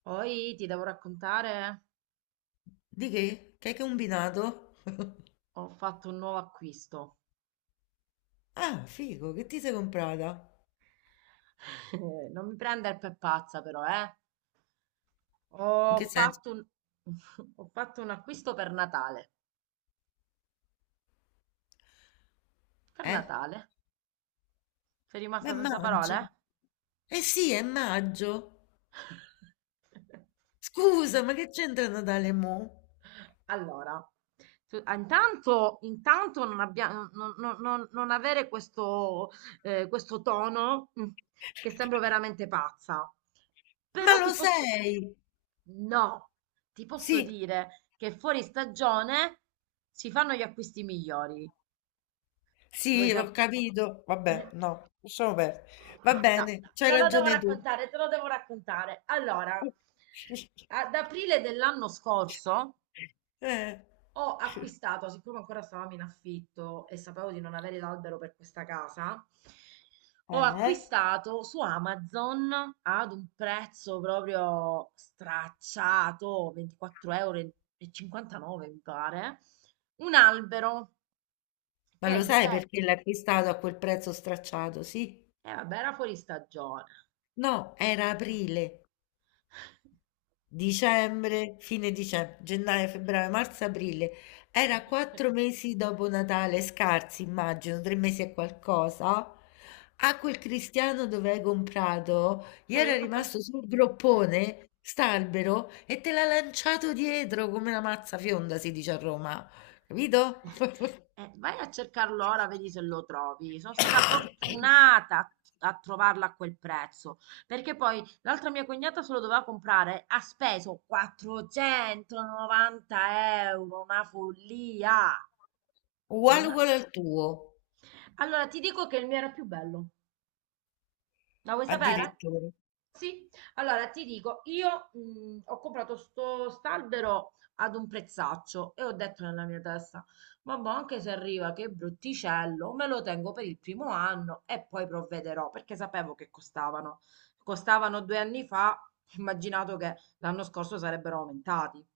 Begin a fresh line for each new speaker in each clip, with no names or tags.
Poi ti devo raccontare,
Di che? Che hai combinato?
ho fatto un nuovo acquisto.
Ah, figo, che ti sei comprata?
Non mi prendere per pazza però, eh.
In
Ho
che senso?
fatto un... ho fatto un acquisto per Natale. Per
Eh?
Natale? Sei
Ma è
rimasta senza
maggio.
parole?
Eh sì, è maggio. Scusa, ma che c'entra Natale mo?
Allora, intanto non, abbia- non- non- non- non avere questo, questo tono che sembro veramente pazza.
Ma
Però
lo
ti posso...
sei?
No, ti posso
Sì,
dire che fuori stagione si fanno gli acquisti migliori. Vuoi
sì, ho
sapere?
capito. Vabbè, no, lasciamo perdere. Va
No,
bene,
no,
c'hai
te lo devo
ragione tu.
raccontare, te lo devo raccontare. Allora, ad aprile dell'anno scorso
Eh,
ho acquistato, siccome ancora stavamo in affitto e sapevo di non avere l'albero per questa casa, ho
eh?
acquistato su Amazon ad un prezzo proprio stracciato, 24,59 euro mi pare, un albero
Ma lo
che
sai
dove...
perché l'hai acquistato a quel prezzo stracciato, sì?
Eh vabbè, era fuori stagione.
No, era aprile. Dicembre, fine dicembre, gennaio, febbraio, marzo, aprile. Era quattro mesi dopo Natale, scarsi, immagino, tre mesi e qualcosa. A quel cristiano dove hai comprato, gli
Io
era
ho fatto un po'.
rimasto sul groppone, st'albero, e te l'ha lanciato dietro come una mazza fionda, si dice a Roma. Capito?
Vai a cercarlo ora, vedi se lo trovi. Sono stata fortunata a trovarla a quel prezzo, perché poi l'altra mia cognata se lo doveva comprare, ha speso 490 euro, una follia.
Uguale
Una...
uguale al tuo,
Allora ti dico che il mio era più bello. La vuoi sapere?
addirittura.
Sì, allora ti dico, io ho comprato sto st'albero ad un prezzaccio e ho detto nella mia testa, vabbè, anche se arriva che brutticello, me lo tengo per il primo anno e poi provvederò, perché sapevo che costavano. Costavano due anni fa, ho immaginato che l'anno scorso sarebbero aumentati.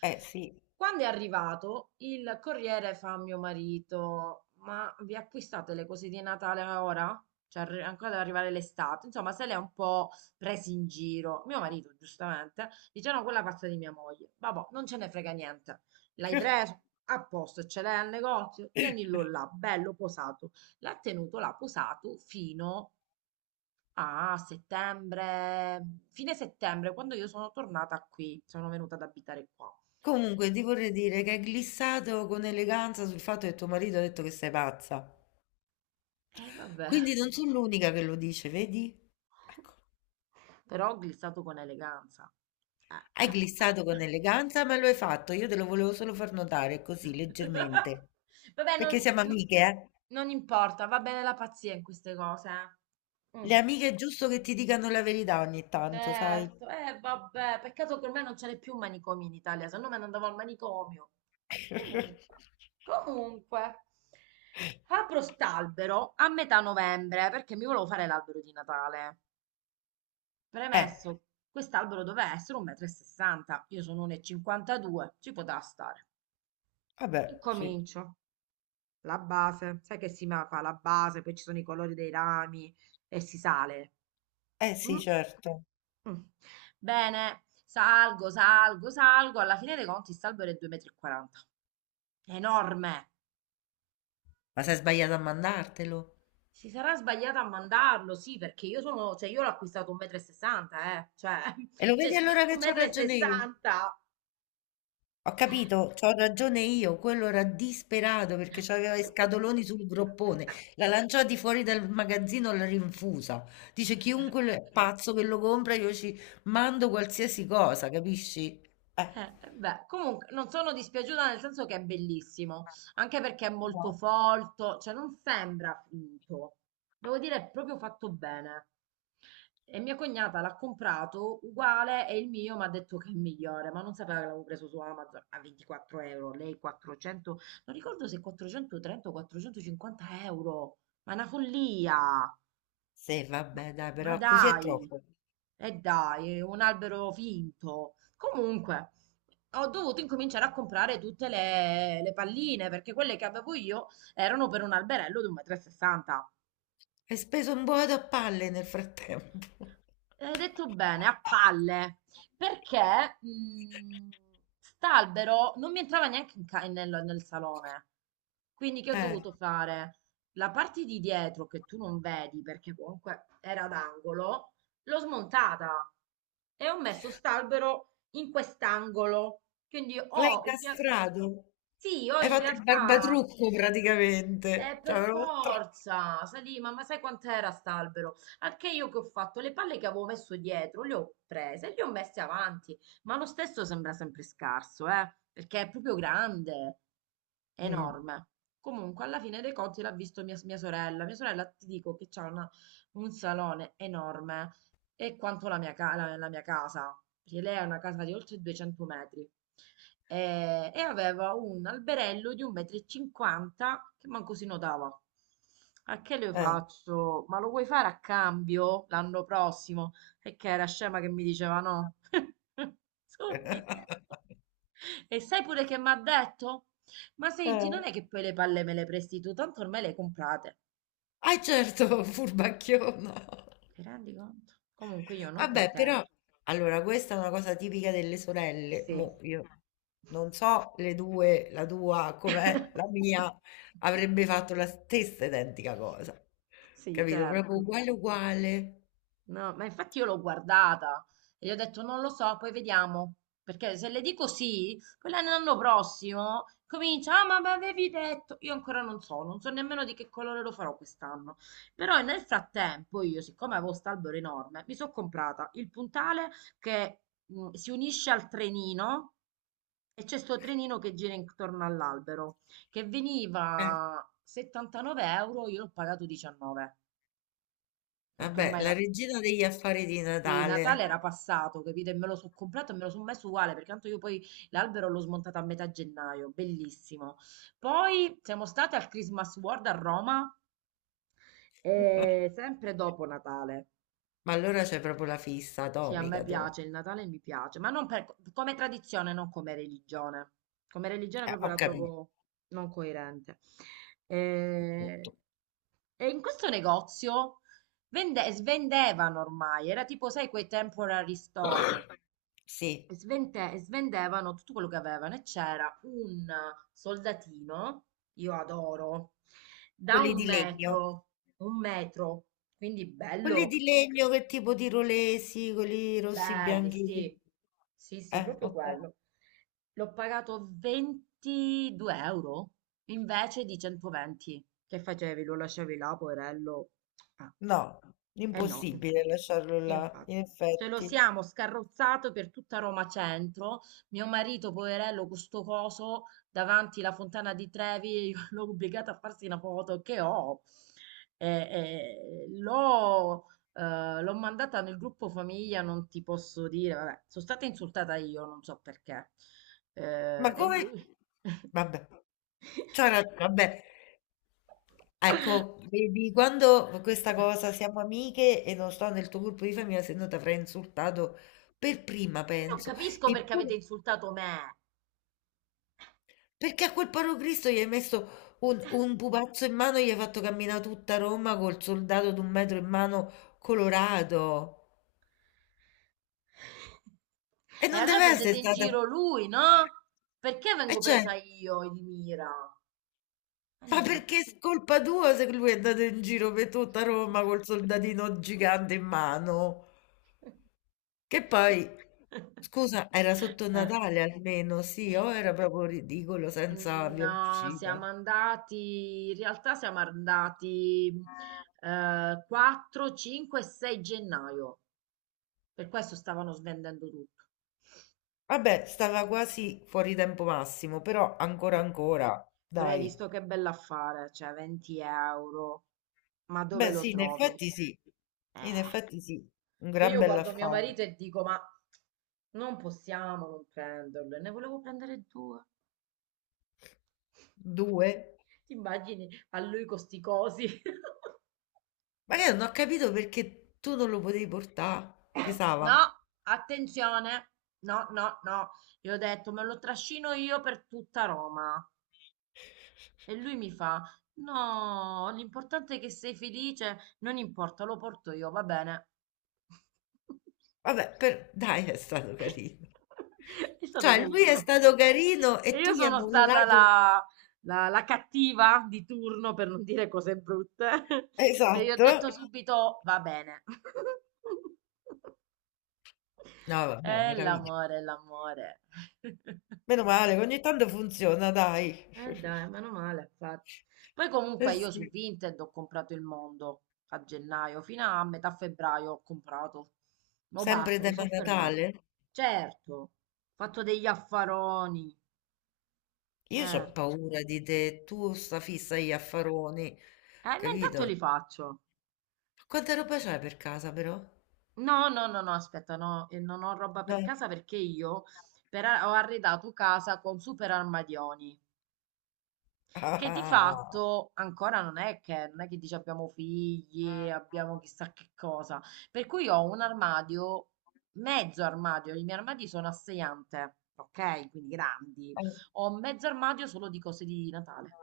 Eh sì.
Quando è arrivato, il corriere fa a mio marito: Ma vi acquistate le cose di Natale ora? Cioè, ancora deve arrivare l'estate. Insomma, se le ha un po' presi in giro. Mio marito, giustamente, dice: No, quella pazza di mia moglie. Vabbè, non ce ne frega niente. L'hai preso? A posto, ce l'hai al negozio? Tienilo là, bello posato. L'ha tenuto là posato fino a settembre, fine settembre, quando io sono tornata qui, sono venuta ad abitare qua.
Comunque, ti vorrei dire che hai glissato con eleganza sul fatto che tuo marito ha detto che sei pazza.
E vabbè,
Quindi non sono l'unica che lo dice, vedi? Ecco,
però glissato con eleganza. Eh,
hai
eh,
glissato con
eh.
eleganza, ma lo hai fatto. Io te lo volevo solo far notare così, leggermente.
Vabbè,
Perché siamo amiche, eh?
non importa, va bene la pazzia in queste cose. eh. Mm,
Le amiche è giusto che ti dicano la verità ogni tanto, sai?
certo, vabbè, peccato che ormai non ce n'è più un manicomio in Italia, se no me ne andavo al manicomio. Comunque, comunque. Apro st'albero a metà novembre perché mi volevo fare l'albero di Natale.
Eh,
Premesso, quest'albero doveva essere 1,60 m. Io sono 1,52 m, ci poteva stare.
vabbè, sì.
Incomincio, la base, sai che fa la base, poi ci sono i colori dei rami e si sale.
Eh sì,
Mm?
certo.
Mm. Bene, salgo, salgo, salgo, alla fine dei conti salvo è 2,40 m. Enorme!
Ma sei sbagliato a mandartelo.
Si sarà sbagliata a mandarlo, sì, perché io sono, cioè io l'ho acquistato 1,60 m, cioè
E lo
c'è
vedi allora
scritto
che c'ho ragione io.
1,60
Ho capito, c'ho ragione io, quello era disperato perché c'aveva i
m.
scatoloni sul groppone, l'ha lanciati fuori dal magazzino, l'ha rinfusa. Dice è pazzo che lo compra, io ci mando qualsiasi cosa, capisci? Eh,
Beh, comunque non sono dispiaciuta nel senso che è bellissimo, anche perché è molto
no.
folto, cioè non sembra finto. Devo dire, è proprio fatto bene. E mia cognata l'ha comprato uguale e il mio mi ha detto che è migliore, ma non sapeva che l'avevo preso su Amazon a 24 euro, lei 400, non ricordo se 430 o 450 euro, ma è una follia.
Sì, vabbè, dai,
Ma
però così è
dai,
troppo.
e dai, è un albero finto. Comunque, ho dovuto incominciare a comprare tutte le palline perché quelle che avevo io erano per un alberello di 1,60 m.
Hai speso un boato a palle nel frattempo.
Hai detto bene, a palle, perché st'albero non mi entrava neanche nel, nel salone. Quindi che ho
Eh,
dovuto fare? La parte di dietro che tu non vedi perché comunque era d'angolo, l'ho smontata e ho messo st'albero in quest'angolo. Quindi
l'hai
ho in real-
incastrato.
sì, ho
Hai
in
fatto il
realtà
barbatrucco praticamente. Cioè,
per forza, sai, ma sai quant'era st'albero? Anche io che ho fatto le palle che avevo messo dietro, le ho prese e le ho messe avanti, ma lo stesso sembra sempre scarso, perché è proprio grande,
Mm.
enorme. Comunque, alla fine dei conti l'ha visto mia sorella. Mia sorella, ti dico che un salone enorme e quanto la mia, la mia casa, perché lei ha una casa di oltre 200 metri e aveva un alberello di 1,50 m che manco si notava. A che le
Eh,
faccio? Ma lo vuoi fare a cambio l'anno prossimo? E che era scema che mi diceva no. Subito. E sai pure che mi ha detto? Ma senti,
eh.
non è che poi le palle me le presti tu, tanto ormai le comprate.
Ah, certo, furbacchiona.
Ti rendi conto? Comunque io non
Vabbè, però,
contenta.
allora, questa è una cosa tipica delle sorelle.
Sì.
Mo, io non so le due, la tua com'è, la mia, avrebbe fatto la stessa identica cosa.
Sì,
Capito? Proprio
certo.
uguale, uguale.
No, ma infatti io l'ho guardata e gli ho detto non lo so, poi vediamo. Perché se le dico sì, poi l'anno prossimo comincia, ah, ma mi avevi detto. Io ancora non so, non so nemmeno di che colore lo farò quest'anno. Però nel frattempo io, siccome avevo st'albero enorme, mi sono comprata il puntale che si unisce al trenino e c'è sto trenino che gira intorno all'albero, che
Eh,
veniva 79 euro, io l'ho pagato 19, perché
Vabbè,
ormai
la regina degli affari di
sì,
Natale.
Natale era passato, capito? E me lo sono comprato e me lo sono messo uguale, perché tanto io poi l'albero l'ho smontato a metà gennaio, bellissimo. Poi siamo state al Christmas World a Roma, e sempre dopo Natale.
Ma allora c'è proprio la fissa
Sì, a me
atomica, tu.
piace, il Natale mi piace, ma non per- come tradizione, non come religione. Come religione proprio
Ho
la
capito.
trovo non coerente. E,
Tutto.
e in questo negozio svendevano ormai, era tipo, sai, quei temporary store.
Sì,
E svendevano tutto quello che avevano e c'era un soldatino, io adoro, da
quelli di legno.
un metro, quindi
Quelli
bello,
di legno, che tipo di rolesi, quelli rossi
belli,
bianchi.
sì, sì, sì, proprio
Ok.
quello. L'ho pagato 22 euro invece di 120 che facevi, lo lasciavi là, poverello. Ah,
No,
eh no.
impossibile lasciarlo là,
Infatti,
in
ce lo
effetti.
siamo scarrozzato per tutta Roma Centro. Mio marito, poverello, con sto coso davanti la fontana di Trevi, io l'ho obbligato a farsi una foto che ho. E- e l'ho l'ho mandata nel gruppo famiglia, non ti posso dire. Vabbè, sono stata insultata io, non so perché.
Ma
E
come...
lui.
Vabbè, c'ho ragione, vabbè. Ecco, vedi, quando questa cosa siamo amiche e non sto nel tuo gruppo di famiglia, se no ti avrei insultato per prima,
E non
penso.
capisco perché avete
Eppure,
insultato me.
perché a quel Parocristo gli hai messo un pupazzo in mano e gli hai fatto camminare tutta Roma col soldato d'un metro in mano colorato. E
E
non
allora
deve
prendete
essere
in
stata...
giro lui, no? Perché
E
vengo
cioè,
presa io di mira? E non
ma
capisco.
perché è colpa tua se lui è andato in giro per tutta Roma col soldatino gigante in mano? Che poi, scusa, era sotto
Eh,
Natale almeno, sì, o era proprio ridicolo senza via
No,
d'uscita.
siamo andati, in realtà siamo andati 4, 5 e 6 gennaio, per questo stavano svendendo tutto.
Vabbè, stava quasi fuori tempo massimo, però ancora
Sì.
ancora,
Però hai
dai.
visto che bell'affare, cioè 20 euro, ma dove
Beh,
lo
sì, in
trovi?
effetti sì. In
Eh.
effetti sì, un
Che
gran
io guardo mio
bell'affare.
marito e dico, ma non possiamo non prenderlo. E ne volevo prendere due.
Due?
Ti immagini a lui con sti cosi?
Ma io non ho capito perché tu non lo potevi portare. Pesava.
No, attenzione. No, no, no. Io ho detto, me lo trascino io per tutta Roma. E lui mi fa, no, l'importante è che sei felice. Non importa, lo porto io, va bene.
Vabbè, dai, è stato carino.
È stato
Cioè, lui è
carino.
stato carino
E
e tu
io
gli hai
sono stata
mollato.
la cattiva di turno, per non dire cose brutte, che gli ho
Esatto.
detto subito va bene.
No, vabbè, meraviglia.
L'amore, l'amore.
Meno male, ogni tanto funziona, dai.
Dai, meno male, infatti. Poi
Eh
comunque io su
sì.
Vinted ho comprato il mondo a gennaio, fino a metà febbraio ho comprato. Ma
Sempre
basta, mi
tema
sono fermata.
Natale?
Certo, ho fatto degli affaroni,
Io ho
certo.
paura di te, tu sta fissa agli affaroni,
Ma
capito?
intanto
Ma
li faccio.
quanta roba c'hai per casa però?
No, no, no, no, aspetta, no, non ho roba per
Dai.
casa perché io ho arredato casa con super armadioni, che di
Ah.
fatto ancora non è che, non è che dici abbiamo figli, abbiamo chissà che cosa, per cui ho un armadio, mezzo armadio, i miei armadi sono a sei ante, ok? Quindi grandi, ho mezzo armadio solo di cose di Natale.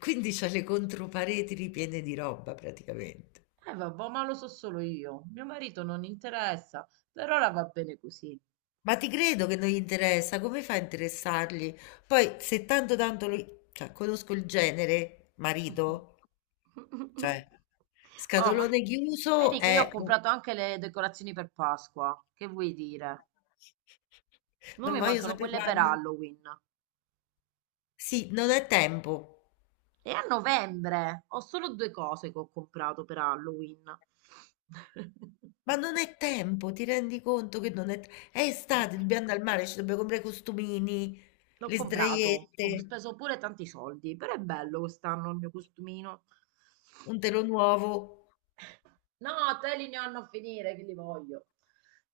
Quindi c'ha le contropareti ripiene di roba praticamente.
Eh vabbè, ma lo so solo io, mio marito non interessa, per ora va bene così.
Ma ti credo che non gli interessa, come fa a interessargli? Poi se tanto tanto lui, cioè, conosco il genere, marito, cioè,
Oh, ma
scatolone chiuso
vedi che io
è...
ho comprato anche le decorazioni per Pasqua. Che vuoi dire? Non
Non
mi
voglio
mancano
sapere
quelle per
quanti.
Halloween.
Sì, non è tempo.
E a novembre ho solo due cose che ho comprato per Halloween.
Ma non è tempo, ti rendi conto che non è... È estate, dobbiamo andare al mare, ci dobbiamo comprare i costumini,
L'ho
le
comprato, ho
sdraiette,
speso pure tanti soldi, però è bello quest'anno il mio costumino.
un telo nuovo.
No, te li ne hanno a finire, che li voglio.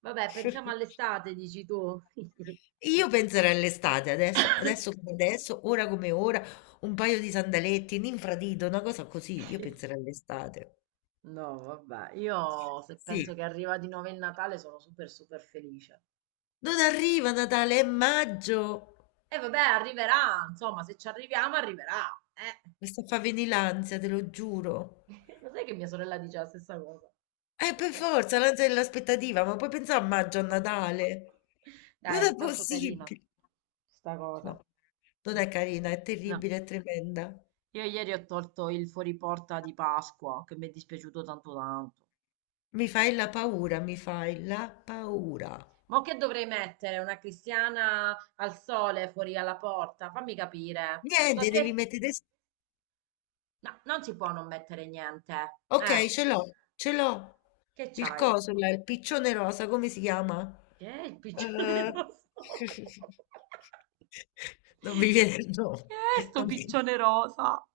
Vabbè, pensiamo all'estate, dici tu.
Io penserei all'estate, adesso, adesso come adesso, ora come ora, un paio di sandaletti, un infradito, una cosa così, io penserei all'estate.
No, vabbè, io se penso
Sì.
che arriva di nuovo il Natale sono super super felice.
Non arriva Natale, è maggio.
E vabbè, arriverà, insomma, se ci arriviamo arriverà, eh.
Mi sta a far venire l'ansia, te lo giuro.
Lo sai che mia sorella dice la stessa cosa?
Per forza, la gente dell'aspettativa, ma puoi pensare a maggio, a Natale? Non
Dai, è
è
tanto carina
possibile.
sta cosa.
No, non è carina, è
No,
terribile, è tremenda.
io ieri ho tolto il fuoriporta di Pasqua, che mi è dispiaciuto tanto tanto.
Mi fai la paura, mi fai la paura.
Ma che dovrei mettere? Una cristiana al sole fuori alla porta? Fammi capire.
Niente, devi mettere...
No, non si può non mettere niente.
Ok, ce l'ho, ce l'ho.
Che
Il
c'hai?
coso, là, il piccione rosa, come si chiama?
Che è il piccione
Eh,
rosso?
Non mi viene il nome.
Che è sto
Non mi,
piccione rosa?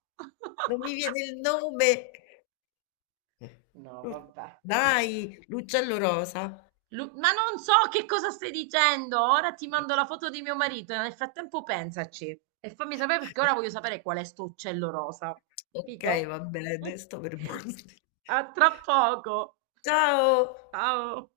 non mi viene il nome.
No,
Lu
vabbè, piccione.
dai, l'uccello rosa.
Ma non so che cosa stai dicendo. Ora ti mando la foto di mio marito. Nel frattempo pensaci e fammi sapere perché ora voglio sapere qual è sto uccello rosa.
Okay,
Capito?
va bene, sto per morire.
A tra poco.
Ciao.
Ciao.